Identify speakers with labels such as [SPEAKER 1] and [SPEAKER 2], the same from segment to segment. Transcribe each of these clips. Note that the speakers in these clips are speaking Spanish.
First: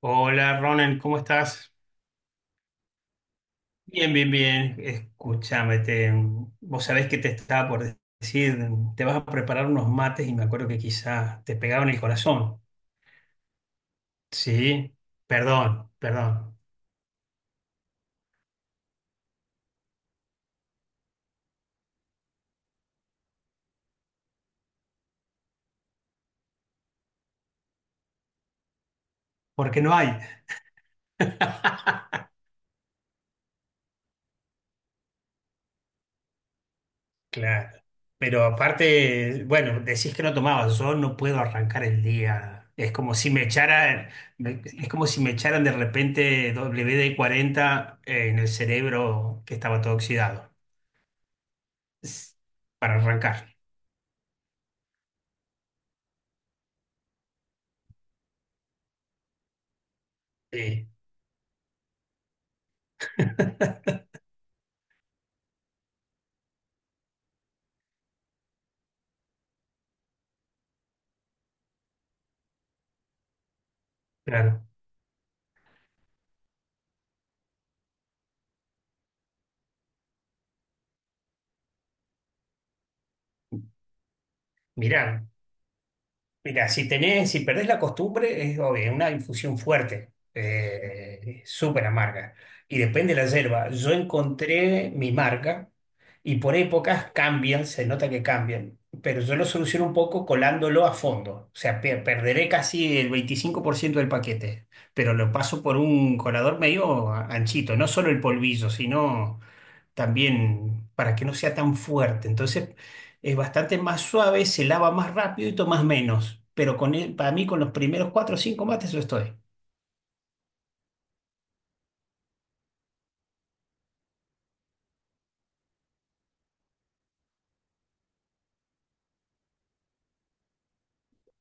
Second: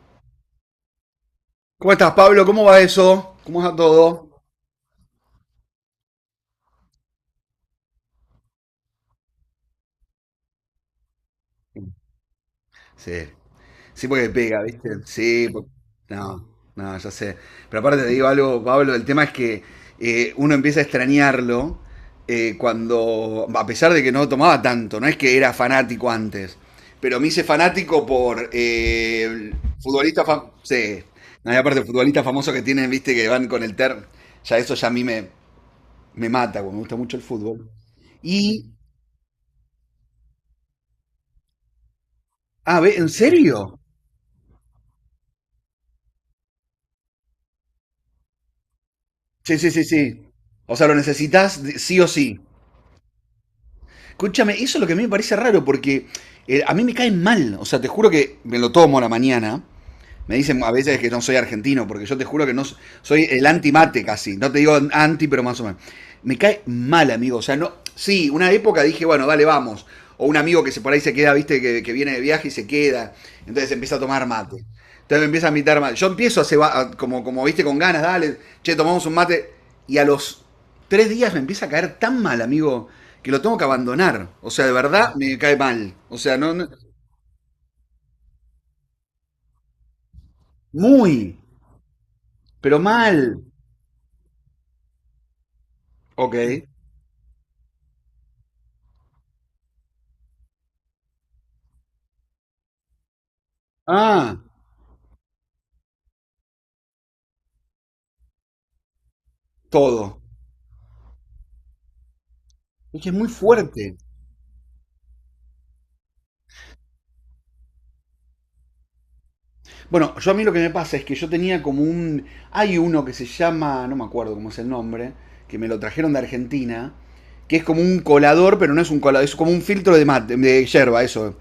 [SPEAKER 1] Hola Ronan, ¿cómo estás?
[SPEAKER 2] ¿Cómo estás, Pablo? ¿Cómo va eso? ¿Cómo va
[SPEAKER 1] Bien,
[SPEAKER 2] todo?
[SPEAKER 1] bien, bien. Escúchame, vos sabés que te estaba por decir, te vas a preparar unos mates y me acuerdo que quizás te pegaban el corazón.
[SPEAKER 2] Sí, sí, porque pega, ¿viste?
[SPEAKER 1] Sí, perdón,
[SPEAKER 2] No,
[SPEAKER 1] perdón,
[SPEAKER 2] no, ya sé. Pero aparte te digo algo, Pablo, el tema es que uno empieza a extrañarlo cuando, a pesar de que no tomaba tanto, no es que era fanático antes, pero me hice fanático por el
[SPEAKER 1] porque no hay.
[SPEAKER 2] futbolista, sí, no, y aparte futbolistas famosos que tienen, ¿viste? Que van con el ter, ya eso ya a mí me mata, porque me gusta mucho el fútbol.
[SPEAKER 1] Claro. Pero
[SPEAKER 2] Y,
[SPEAKER 1] aparte, bueno, decís que no tomabas, yo no puedo arrancar el día.
[SPEAKER 2] ah,
[SPEAKER 1] Es
[SPEAKER 2] ve, ¿en
[SPEAKER 1] como si me
[SPEAKER 2] serio?
[SPEAKER 1] echaran, es como si me echaran de repente WD-40 en el cerebro que
[SPEAKER 2] Sí, sí,
[SPEAKER 1] estaba
[SPEAKER 2] sí,
[SPEAKER 1] todo
[SPEAKER 2] sí.
[SPEAKER 1] oxidado.
[SPEAKER 2] O sea, lo necesitas sí o
[SPEAKER 1] s-
[SPEAKER 2] sí.
[SPEAKER 1] para arrancar.
[SPEAKER 2] Escúchame, eso es lo que a mí me parece raro porque a mí me caen mal. O sea, te juro que me lo tomo a la mañana. Me dicen a
[SPEAKER 1] Sí,
[SPEAKER 2] veces que no soy argentino, porque yo te juro que no soy el anti-mate casi. No te digo anti, pero más o menos. Me cae mal, amigo. O sea, no. Sí, una época dije, bueno, dale, vamos. O un amigo que se por ahí se queda, viste, que viene de viaje y se queda. Entonces empieza a tomar mate.
[SPEAKER 1] claro.
[SPEAKER 2] Entonces me empieza a invitar mate. Yo empiezo a, como, viste, con ganas, dale, che, tomamos un mate. Y a los 3 días me empieza a caer tan mal, amigo, que lo tengo que abandonar. O sea, de verdad
[SPEAKER 1] Mirá,
[SPEAKER 2] me cae mal. O sea, no,
[SPEAKER 1] mirá, si tenés, si perdés la costumbre, es obvio, una infusión fuerte,
[SPEAKER 2] muy,
[SPEAKER 1] súper amarga. Y
[SPEAKER 2] pero
[SPEAKER 1] depende de la
[SPEAKER 2] mal.
[SPEAKER 1] yerba. Yo encontré mi marca
[SPEAKER 2] Ok.
[SPEAKER 1] y por épocas cambian, se nota que cambian. Pero yo lo soluciono un poco colándolo a fondo. O sea, perderé casi el 25% del
[SPEAKER 2] Ah,
[SPEAKER 1] paquete, pero lo paso por un colador medio anchito, no solo el polvillo, sino
[SPEAKER 2] todo.
[SPEAKER 1] también para que no sea tan fuerte. Entonces
[SPEAKER 2] Es que es muy
[SPEAKER 1] es bastante
[SPEAKER 2] fuerte.
[SPEAKER 1] más suave, se lava más rápido y tomas menos. Pero con para mí con los primeros cuatro o cinco mates yo estoy.
[SPEAKER 2] Bueno, yo a mí lo que me pasa es que yo tenía como un... Hay uno que se llama, no me acuerdo cómo es el nombre, que me lo trajeron de Argentina, que es como un colador, pero no es un colador, es como un filtro de mate, de yerba, eso.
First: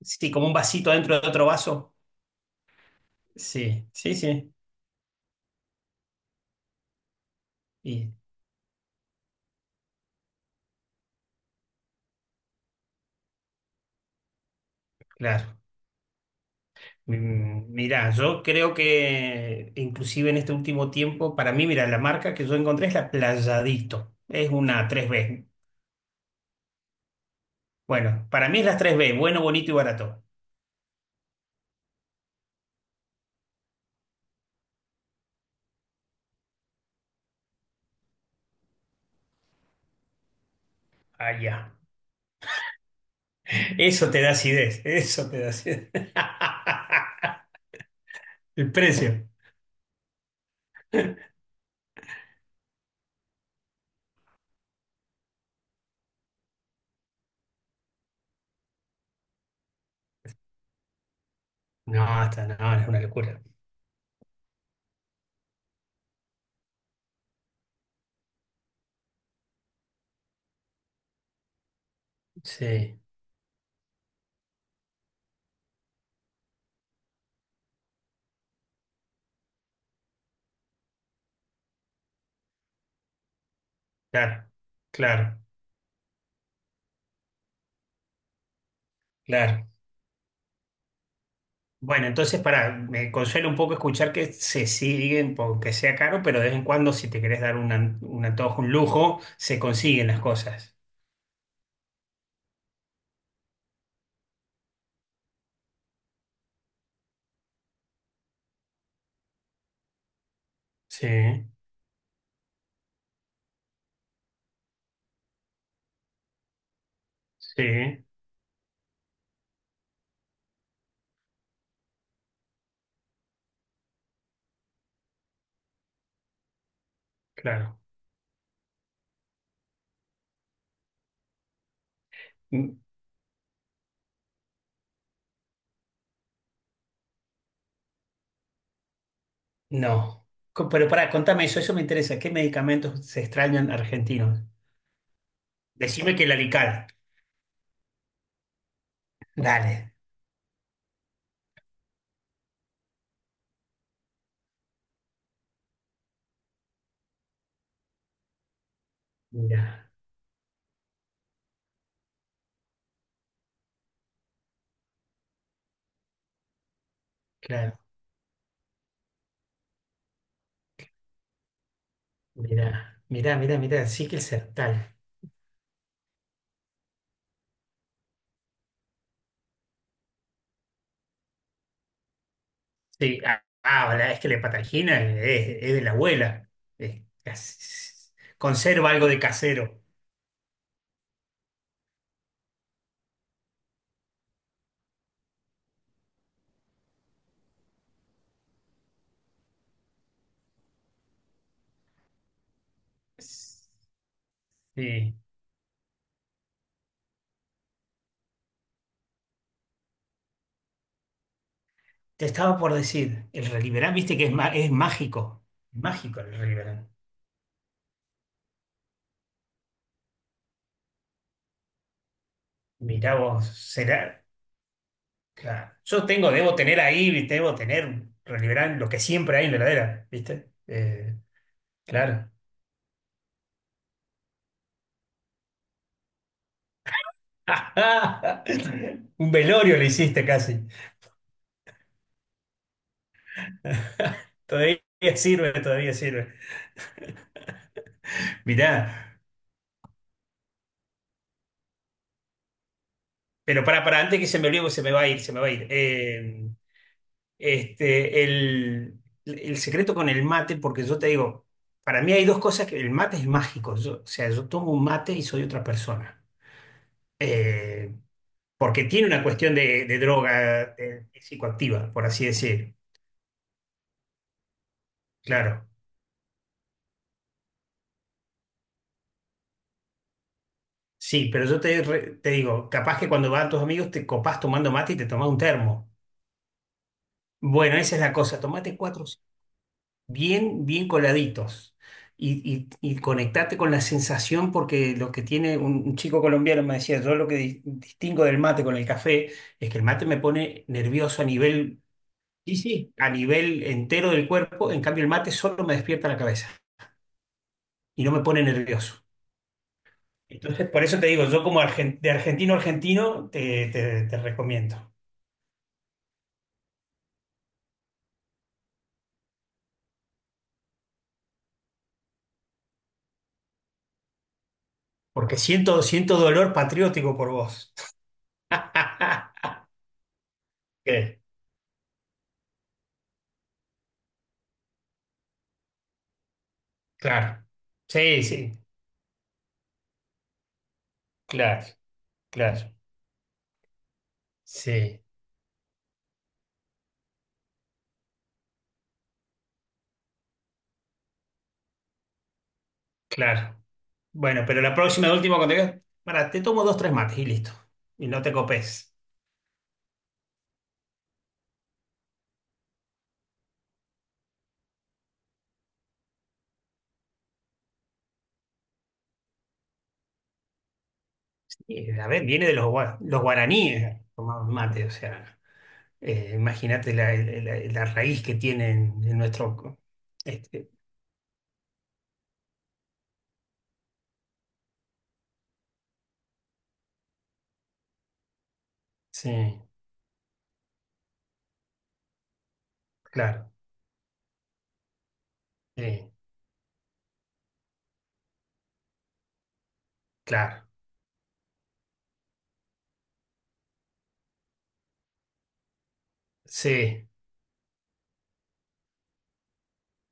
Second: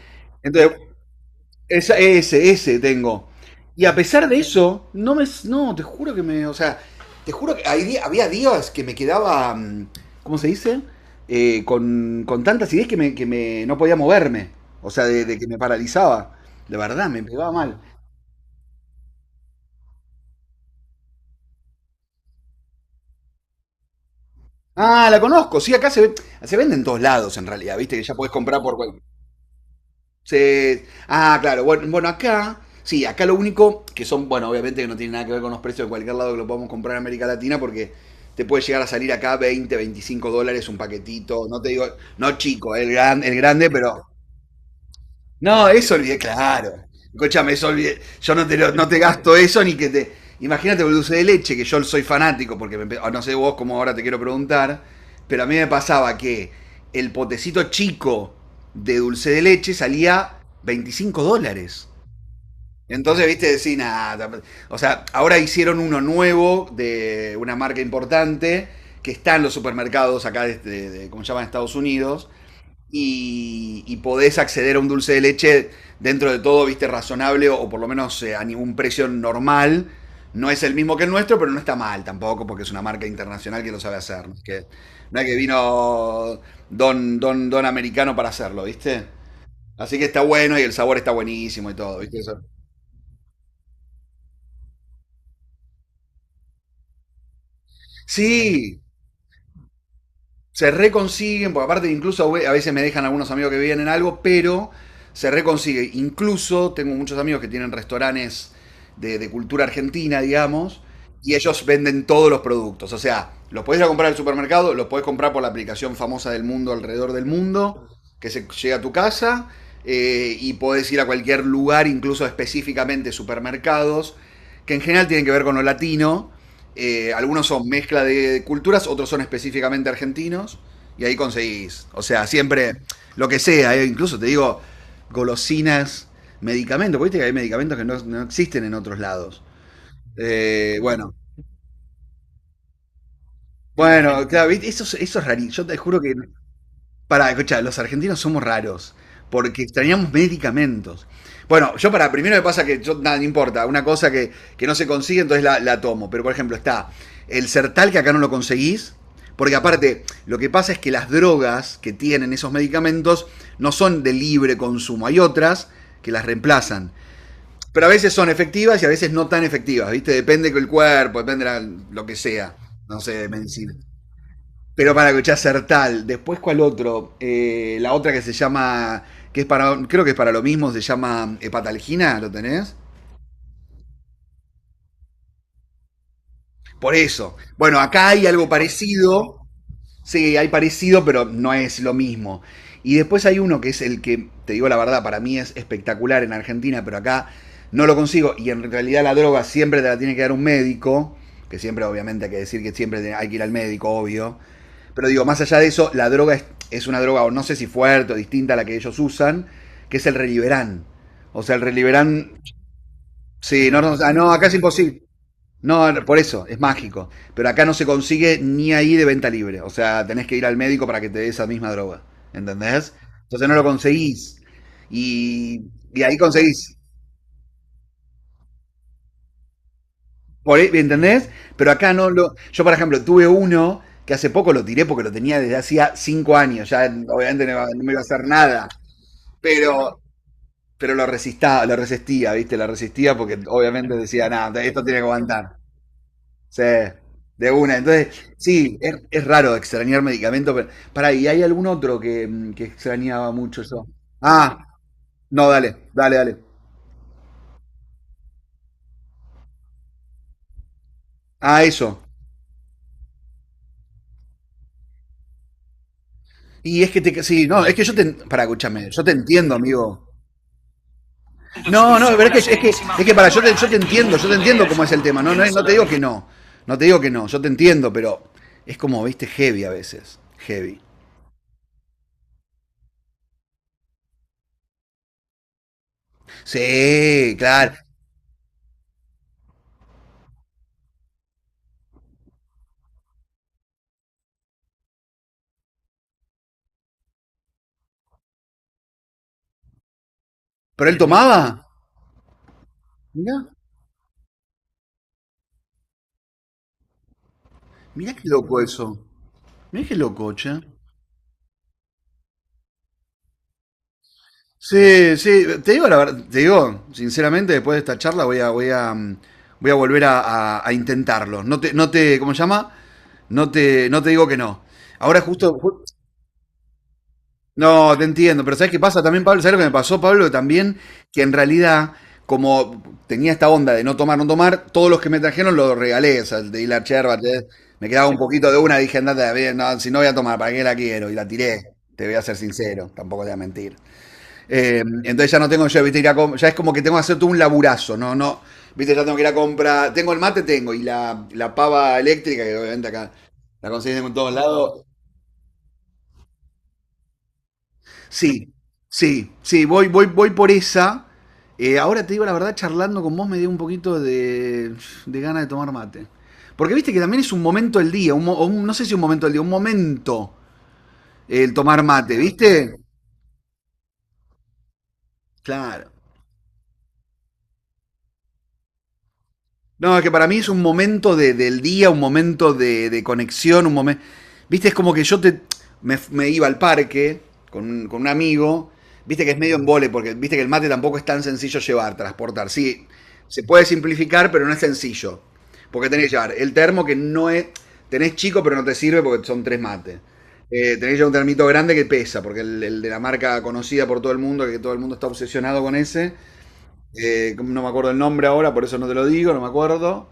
[SPEAKER 1] Sí, como un
[SPEAKER 2] Entonces,
[SPEAKER 1] vasito dentro de otro vaso.
[SPEAKER 2] ese tengo. Y
[SPEAKER 1] Sí,
[SPEAKER 2] a
[SPEAKER 1] sí,
[SPEAKER 2] pesar de
[SPEAKER 1] sí.
[SPEAKER 2] eso, no me. No, te juro que me. O sea, te juro que hay
[SPEAKER 1] Y
[SPEAKER 2] había días que me quedaba. ¿Cómo se dice? Con, tantas ideas que no podía moverme. O sea, de que
[SPEAKER 1] claro.
[SPEAKER 2] me paralizaba. De verdad, me pegaba mal.
[SPEAKER 1] Mirá, yo creo que inclusive en este último tiempo, para mí, mira, la marca que yo encontré es la Playadito. Es una tres
[SPEAKER 2] Ah, la
[SPEAKER 1] b.
[SPEAKER 2] conozco. Sí, acá se vende en todos lados, en realidad. Viste que ya
[SPEAKER 1] Bueno,
[SPEAKER 2] podés
[SPEAKER 1] para mí
[SPEAKER 2] comprar
[SPEAKER 1] es la
[SPEAKER 2] por
[SPEAKER 1] tres b, bueno, bonito y barato.
[SPEAKER 2] Ah, claro. Bueno, bueno, acá, sí, acá lo único que son, bueno, obviamente que no tiene nada que ver con los precios de cualquier lado que lo podamos comprar en América Latina, porque te puede llegar a salir acá 20 25 dólares un paquetito. No te
[SPEAKER 1] Allá.
[SPEAKER 2] digo, no chico, el grande, pero
[SPEAKER 1] Eso te da acidez, eso te da
[SPEAKER 2] no,
[SPEAKER 1] acidez.
[SPEAKER 2] eso olvidé, claro. Escúchame, eso olvidé. Yo no te,
[SPEAKER 1] El
[SPEAKER 2] no te
[SPEAKER 1] precio.
[SPEAKER 2] gasto eso ni que te. Imagínate el dulce de leche, que yo soy fanático, porque me ah, no sé vos cómo ahora te quiero preguntar, pero a mí me pasaba que el potecito chico de dulce de leche salía 25 dólares.
[SPEAKER 1] No, está, no, es una
[SPEAKER 2] Entonces,
[SPEAKER 1] locura.
[SPEAKER 2] viste, decís, nada. O sea, ahora hicieron uno nuevo de una marca importante que está en los supermercados acá, ¿cómo se llama? En Estados Unidos,
[SPEAKER 1] Sí,
[SPEAKER 2] y, podés acceder a un dulce de leche dentro de todo, viste, razonable, o, por lo menos a ningún precio normal. No es el mismo que el nuestro, pero no está mal tampoco, porque es una marca internacional que lo sabe hacer, ¿no?
[SPEAKER 1] claro,
[SPEAKER 2] Que no es que
[SPEAKER 1] claro,
[SPEAKER 2] vino don, don, don americano para hacerlo, ¿viste?
[SPEAKER 1] claro.
[SPEAKER 2] Así que está bueno y el sabor está buenísimo y todo,
[SPEAKER 1] Bueno,
[SPEAKER 2] ¿viste?
[SPEAKER 1] entonces para, me consuela un poco escuchar que se siguen, aunque sea caro, pero de vez en cuando, si te querés dar un, un antojo, un
[SPEAKER 2] Sí,
[SPEAKER 1] lujo, se consiguen las
[SPEAKER 2] se
[SPEAKER 1] cosas.
[SPEAKER 2] reconsiguen, porque aparte incluso a veces me dejan algunos amigos que vienen algo, pero se reconsigue. Incluso tengo muchos amigos que tienen restaurantes de cultura argentina, digamos,
[SPEAKER 1] Sí,
[SPEAKER 2] y ellos venden todos los productos. O sea, los podés ir a comprar al supermercado, los podés comprar por la aplicación famosa del mundo alrededor del mundo,
[SPEAKER 1] sí,
[SPEAKER 2] que se llega a tu casa, y podés ir a cualquier lugar, incluso específicamente supermercados, que en general tienen que ver con lo latino. Algunos son
[SPEAKER 1] claro.
[SPEAKER 2] mezcla de culturas, otros son específicamente argentinos. Y ahí conseguís. O sea,
[SPEAKER 1] Mm,
[SPEAKER 2] siempre lo que sea. Incluso te digo golosinas, medicamentos. Porque viste que hay medicamentos que no existen en otros lados.
[SPEAKER 1] No. Pero para,
[SPEAKER 2] Bueno.
[SPEAKER 1] contame eso, eso me interesa. ¿Qué medicamentos se extrañan
[SPEAKER 2] Bueno,
[SPEAKER 1] argentinos?
[SPEAKER 2] claro, ¿viste? Eso es rarísimo. Yo te juro que
[SPEAKER 1] Decime que el alical.
[SPEAKER 2] para, escucha, los argentinos somos raros, porque
[SPEAKER 1] Dale.
[SPEAKER 2] extrañamos medicamentos. Bueno, yo para, primero me pasa que yo, nada, no importa, una cosa que, no se consigue, entonces la tomo. Pero, por ejemplo, está el Sertal, que acá no lo conseguís, porque
[SPEAKER 1] Mira,
[SPEAKER 2] aparte, lo que pasa es que las drogas que tienen esos medicamentos no son de libre consumo, hay otras que las reemplazan.
[SPEAKER 1] claro.
[SPEAKER 2] Pero a veces son efectivas y a veces no tan efectivas, ¿viste? Depende del cuerpo, depende de lo que sea, no
[SPEAKER 1] Mirá,
[SPEAKER 2] sé, de
[SPEAKER 1] mirá, mirá,
[SPEAKER 2] medicina.
[SPEAKER 1] mirá, sí que el
[SPEAKER 2] Pero
[SPEAKER 1] Sertal.
[SPEAKER 2] para escuchar Sertal, después cuál otro, la otra que se llama, que es para, creo que es para lo mismo, se llama Hepatalgina, ¿lo tenés?
[SPEAKER 1] Sí, ah, ah, es que la patagina, es de la abuela.
[SPEAKER 2] Por eso. Bueno, acá hay algo
[SPEAKER 1] Conserva algo de
[SPEAKER 2] parecido,
[SPEAKER 1] casero.
[SPEAKER 2] sí, hay parecido, pero no es lo mismo. Y después hay uno que es el que, te digo la verdad, para mí es espectacular en Argentina, pero acá no lo consigo. Y en realidad la droga siempre te la tiene que dar un médico, que siempre obviamente hay que decir que siempre hay que ir al médico, obvio. Pero
[SPEAKER 1] Sí.
[SPEAKER 2] digo, más allá de eso, la droga es una droga, o no sé si fuerte o distinta a la que ellos usan, que es el reliberán. O sea, el
[SPEAKER 1] Te
[SPEAKER 2] reliberán.
[SPEAKER 1] estaba por decir, el
[SPEAKER 2] Sí, no,
[SPEAKER 1] Reliberán,
[SPEAKER 2] no, ah,
[SPEAKER 1] viste que
[SPEAKER 2] no,
[SPEAKER 1] es,
[SPEAKER 2] acá es
[SPEAKER 1] es
[SPEAKER 2] imposible.
[SPEAKER 1] mágico.
[SPEAKER 2] No, por
[SPEAKER 1] Mágico el
[SPEAKER 2] eso, es
[SPEAKER 1] Reliberán.
[SPEAKER 2] mágico. Pero acá no se consigue ni ahí de venta libre. O sea, tenés que ir al médico para que te dé esa misma droga. ¿Entendés?
[SPEAKER 1] Mirá vos,
[SPEAKER 2] Entonces no lo
[SPEAKER 1] será.
[SPEAKER 2] conseguís. Y,
[SPEAKER 1] Claro. Yo
[SPEAKER 2] ahí
[SPEAKER 1] tengo, debo
[SPEAKER 2] conseguís.
[SPEAKER 1] tener ahí, debo tener Reliberán, lo que siempre hay en la heladera, ¿viste?
[SPEAKER 2] Por, ¿entendés? Pero acá no
[SPEAKER 1] Claro.
[SPEAKER 2] lo. Yo, por ejemplo, tuve uno que hace poco lo tiré porque lo tenía desde hacía 5 años. Ya obviamente no me iba a hacer nada.
[SPEAKER 1] Un velorio le
[SPEAKER 2] pero,
[SPEAKER 1] hiciste casi.
[SPEAKER 2] pero lo resistía, ¿viste? Lo resistía porque obviamente decía, nada,
[SPEAKER 1] Todavía
[SPEAKER 2] esto tiene que
[SPEAKER 1] sirve,
[SPEAKER 2] aguantar.
[SPEAKER 1] todavía sirve.
[SPEAKER 2] Sí, de una. Entonces, sí, es,
[SPEAKER 1] Mirá,
[SPEAKER 2] es raro extrañar medicamento, pero. Pará, ¿y hay algún otro que, que extrañaba mucho
[SPEAKER 1] pero
[SPEAKER 2] yo?
[SPEAKER 1] para antes que se me
[SPEAKER 2] Ah,
[SPEAKER 1] olvide, porque se me va a ir, se me va
[SPEAKER 2] no,
[SPEAKER 1] a ir.
[SPEAKER 2] dale, dale, dale.
[SPEAKER 1] Este, el, el secreto con el mate, porque yo te digo,
[SPEAKER 2] Ah, eso.
[SPEAKER 1] para mí hay dos cosas que el mate es mágico. O sea, yo tomo un mate y soy otra persona.
[SPEAKER 2] Y es que te. Sí, no, es que yo
[SPEAKER 1] Eh,
[SPEAKER 2] te. Para,
[SPEAKER 1] Porque
[SPEAKER 2] escúchame, yo
[SPEAKER 1] tiene
[SPEAKER 2] te
[SPEAKER 1] una cuestión
[SPEAKER 2] entiendo,
[SPEAKER 1] de
[SPEAKER 2] amigo.
[SPEAKER 1] droga psicoactiva,
[SPEAKER 2] No,
[SPEAKER 1] por
[SPEAKER 2] no,
[SPEAKER 1] así
[SPEAKER 2] pero es que, es que,
[SPEAKER 1] decir.
[SPEAKER 2] es que para, yo te entiendo cómo es el tema. No, no, no
[SPEAKER 1] Claro.
[SPEAKER 2] te digo que no. No te digo que no, yo te entiendo, pero es como, viste, heavy a veces. Heavy.
[SPEAKER 1] Sí, pero yo te, te digo, capaz que cuando van tus amigos te copás tomando mate y te tomás un termo.
[SPEAKER 2] Sí, claro.
[SPEAKER 1] Bueno, esa es la cosa. Tomate cuatro bien, bien coladitos. Y conectate con la sensación, porque lo que tiene un chico colombiano me decía, yo lo que distingo del mate con el café es que el mate me pone
[SPEAKER 2] Pero él
[SPEAKER 1] nervioso a
[SPEAKER 2] tomaba.
[SPEAKER 1] nivel, sí, sí, a
[SPEAKER 2] Mirá,
[SPEAKER 1] nivel entero del cuerpo, en cambio el mate solo me despierta la cabeza y no
[SPEAKER 2] mirá
[SPEAKER 1] me
[SPEAKER 2] qué
[SPEAKER 1] pone
[SPEAKER 2] loco eso.
[SPEAKER 1] nervioso.
[SPEAKER 2] Mirá qué loco, che.
[SPEAKER 1] Entonces, por eso te digo, yo como de argentino a argentino te recomiendo,
[SPEAKER 2] Sí, sí, te digo la verdad, te digo, sinceramente, después de esta charla voy a volver a, a intentarlo. No te, no te, ¿cómo se llama? No te, no te digo que no. Ahora
[SPEAKER 1] porque
[SPEAKER 2] justo,
[SPEAKER 1] siento, siento dolor patriótico por vos.
[SPEAKER 2] no, te entiendo, pero ¿sabes qué pasa también, Pablo? ¿Sabes lo que me pasó, Pablo? También
[SPEAKER 1] Sí,
[SPEAKER 2] que en realidad, como tenía esta onda de no tomar, no tomar, todos los que me trajeron los regalé, o sea, el de hilar yerba,
[SPEAKER 1] claro.
[SPEAKER 2] me quedaba un
[SPEAKER 1] Sí,
[SPEAKER 2] poquito de
[SPEAKER 1] sí,
[SPEAKER 2] una, dije, andate, a ver, no, si no voy a tomar, ¿para qué la quiero? Y la tiré,
[SPEAKER 1] claro,
[SPEAKER 2] te voy a ser
[SPEAKER 1] claro.
[SPEAKER 2] sincero, tampoco te voy a mentir.
[SPEAKER 1] Sí,
[SPEAKER 2] Entonces ya no tengo yo, viste, ya es como que tengo que hacer todo un laburazo, no, no, viste, ya tengo que ir a comprar, tengo el mate, tengo, y la pava eléctrica, que obviamente acá
[SPEAKER 1] claro.
[SPEAKER 2] la conseguís en todos
[SPEAKER 1] Bueno, pero la
[SPEAKER 2] lados.
[SPEAKER 1] próxima, última, cuando digas, para, te tomo dos, tres mates y listo. Y no te
[SPEAKER 2] Sí,
[SPEAKER 1] copes.
[SPEAKER 2] sí, sí, voy, voy, voy por esa. Ahora te digo la verdad, charlando con vos me dio un poquito de ganas de tomar mate. Porque viste que también es un momento del día, un, mo- o un- no sé si un momento del día, un momento el tomar
[SPEAKER 1] Y, a
[SPEAKER 2] mate,
[SPEAKER 1] ver, viene de los,
[SPEAKER 2] ¿viste?
[SPEAKER 1] los guaraníes, tomaban mate, o sea,
[SPEAKER 2] Claro.
[SPEAKER 1] imagínate la, la raíz que tienen en nuestro...
[SPEAKER 2] No, es que para mí es un
[SPEAKER 1] Este,
[SPEAKER 2] momento del día, un momento de conexión, un momento... Viste, es como que me iba al parque con con un amigo, viste que es medio
[SPEAKER 1] sí,
[SPEAKER 2] en porque viste que el mate tampoco es tan sencillo llevar, transportar. Sí, se
[SPEAKER 1] claro,
[SPEAKER 2] puede simplificar, pero no es sencillo. Porque tenés
[SPEAKER 1] sí,
[SPEAKER 2] que llevar el termo que no es... Tenés chico, pero no te sirve porque son tres mates.
[SPEAKER 1] claro.
[SPEAKER 2] Tenés que llevar un termito grande que pesa, porque el de la marca conocida por todo el mundo, que todo el mundo está obsesionado con ese,
[SPEAKER 1] Sí,
[SPEAKER 2] no me acuerdo el nombre ahora, por eso no te lo digo, no me acuerdo.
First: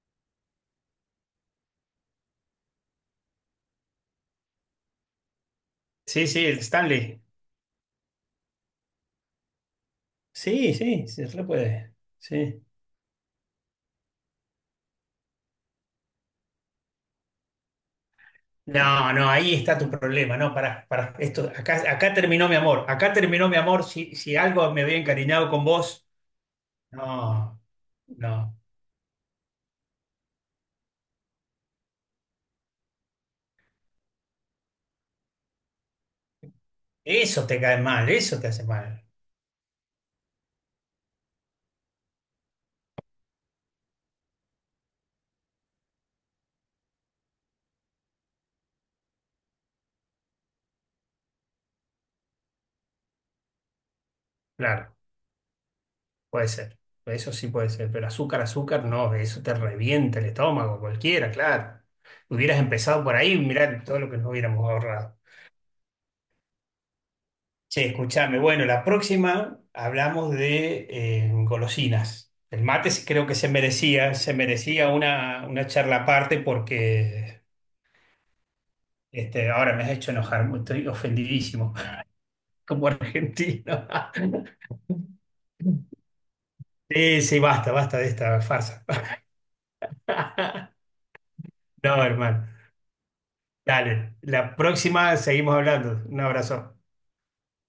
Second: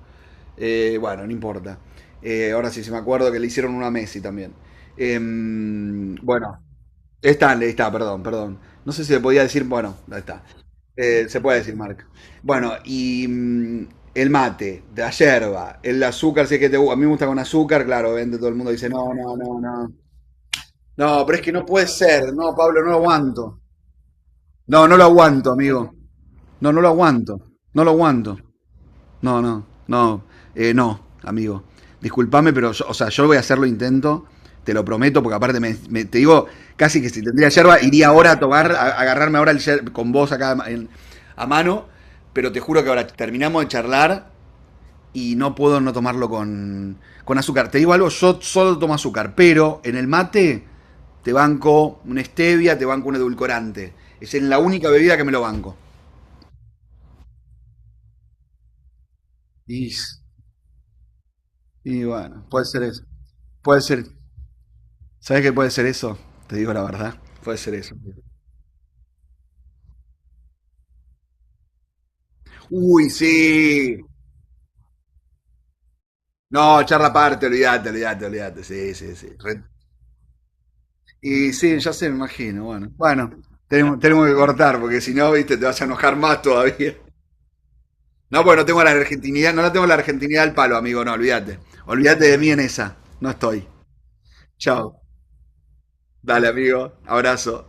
[SPEAKER 2] Bueno, no importa. Ahora sí, se me acuerdo que le hicieron una a Messi también.
[SPEAKER 1] sí, sí, el
[SPEAKER 2] Bueno,
[SPEAKER 1] Stanley.
[SPEAKER 2] Stanley, está, perdón, perdón. No sé si le podía decir, bueno, ahí está.
[SPEAKER 1] Sí, sí, se
[SPEAKER 2] Se
[SPEAKER 1] re
[SPEAKER 2] puede decir
[SPEAKER 1] puede.
[SPEAKER 2] marca.
[SPEAKER 1] Sí.
[SPEAKER 2] Bueno, y el mate, de la yerba, el azúcar, si es que te gusta. A mí me gusta con azúcar, claro, vende todo el mundo dice,
[SPEAKER 1] No,
[SPEAKER 2] no,
[SPEAKER 1] no,
[SPEAKER 2] no,
[SPEAKER 1] ahí
[SPEAKER 2] no,
[SPEAKER 1] está tu
[SPEAKER 2] no.
[SPEAKER 1] problema, no, para
[SPEAKER 2] No, pero es
[SPEAKER 1] esto,
[SPEAKER 2] que no
[SPEAKER 1] acá,
[SPEAKER 2] puede
[SPEAKER 1] acá
[SPEAKER 2] ser,
[SPEAKER 1] terminó
[SPEAKER 2] no,
[SPEAKER 1] mi
[SPEAKER 2] Pablo,
[SPEAKER 1] amor,
[SPEAKER 2] no lo
[SPEAKER 1] acá terminó mi
[SPEAKER 2] aguanto.
[SPEAKER 1] amor, si, si algo me
[SPEAKER 2] No,
[SPEAKER 1] había
[SPEAKER 2] no lo
[SPEAKER 1] encariñado
[SPEAKER 2] aguanto,
[SPEAKER 1] con
[SPEAKER 2] amigo.
[SPEAKER 1] vos,
[SPEAKER 2] No, no lo aguanto.
[SPEAKER 1] no,
[SPEAKER 2] No lo aguanto.
[SPEAKER 1] no,
[SPEAKER 2] No, no, no, no, amigo. Disculpame, pero yo, o sea, yo voy a hacerlo intento, te lo prometo, porque aparte me, te digo, casi que si
[SPEAKER 1] eso
[SPEAKER 2] tendría
[SPEAKER 1] te
[SPEAKER 2] yerba,
[SPEAKER 1] cae
[SPEAKER 2] iría
[SPEAKER 1] mal,
[SPEAKER 2] ahora
[SPEAKER 1] eso
[SPEAKER 2] a
[SPEAKER 1] te hace
[SPEAKER 2] tomar, a
[SPEAKER 1] mal,
[SPEAKER 2] agarrarme ahora el con vos acá en- a mano, pero te juro que ahora terminamos de charlar y no puedo no tomarlo con, azúcar. Te digo algo, yo solo tomo azúcar, pero en el mate te banco una stevia, te banco un edulcorante. Es en la única
[SPEAKER 1] claro,
[SPEAKER 2] bebida que me lo banco.
[SPEAKER 1] puede ser, eso sí puede ser, pero azúcar, azúcar, no, eso te
[SPEAKER 2] Y,
[SPEAKER 1] revienta el estómago, cualquiera, claro,
[SPEAKER 2] bueno,
[SPEAKER 1] hubieras
[SPEAKER 2] puede ser eso.
[SPEAKER 1] empezado por ahí,
[SPEAKER 2] Puede
[SPEAKER 1] mirá todo
[SPEAKER 2] ser.
[SPEAKER 1] lo que nos hubiéramos ahorrado.
[SPEAKER 2] ¿Sabes qué puede ser eso? Te digo la verdad. Puede ser
[SPEAKER 1] Che,
[SPEAKER 2] eso.
[SPEAKER 1] escúchame. Bueno, la próxima hablamos de golosinas. El mate sí
[SPEAKER 2] Uy,
[SPEAKER 1] creo que
[SPEAKER 2] sí.
[SPEAKER 1] se merecía una charla aparte
[SPEAKER 2] No, charla
[SPEAKER 1] porque
[SPEAKER 2] aparte, olvídate, olvídate, olvídate. Sí, sí, sí. Re-
[SPEAKER 1] ahora me has hecho enojar, estoy
[SPEAKER 2] Y
[SPEAKER 1] ofendidísimo
[SPEAKER 2] sí, ya se me imagino.
[SPEAKER 1] como
[SPEAKER 2] Bueno, bueno,
[SPEAKER 1] argentino.
[SPEAKER 2] tenemos que cortar porque si no, viste, te vas a enojar más todavía.
[SPEAKER 1] Sí, sí, basta, basta de esta
[SPEAKER 2] No, porque no tengo
[SPEAKER 1] farsa.
[SPEAKER 2] la argentinidad, no la tengo la argentinidad al palo, amigo, no, olvídate.
[SPEAKER 1] No,
[SPEAKER 2] Olvídate de
[SPEAKER 1] hermano.
[SPEAKER 2] mí en esa. No estoy.
[SPEAKER 1] Dale, la
[SPEAKER 2] Chao.
[SPEAKER 1] próxima seguimos hablando. Un
[SPEAKER 2] Dale,
[SPEAKER 1] abrazo.
[SPEAKER 2] amigo. Abrazo.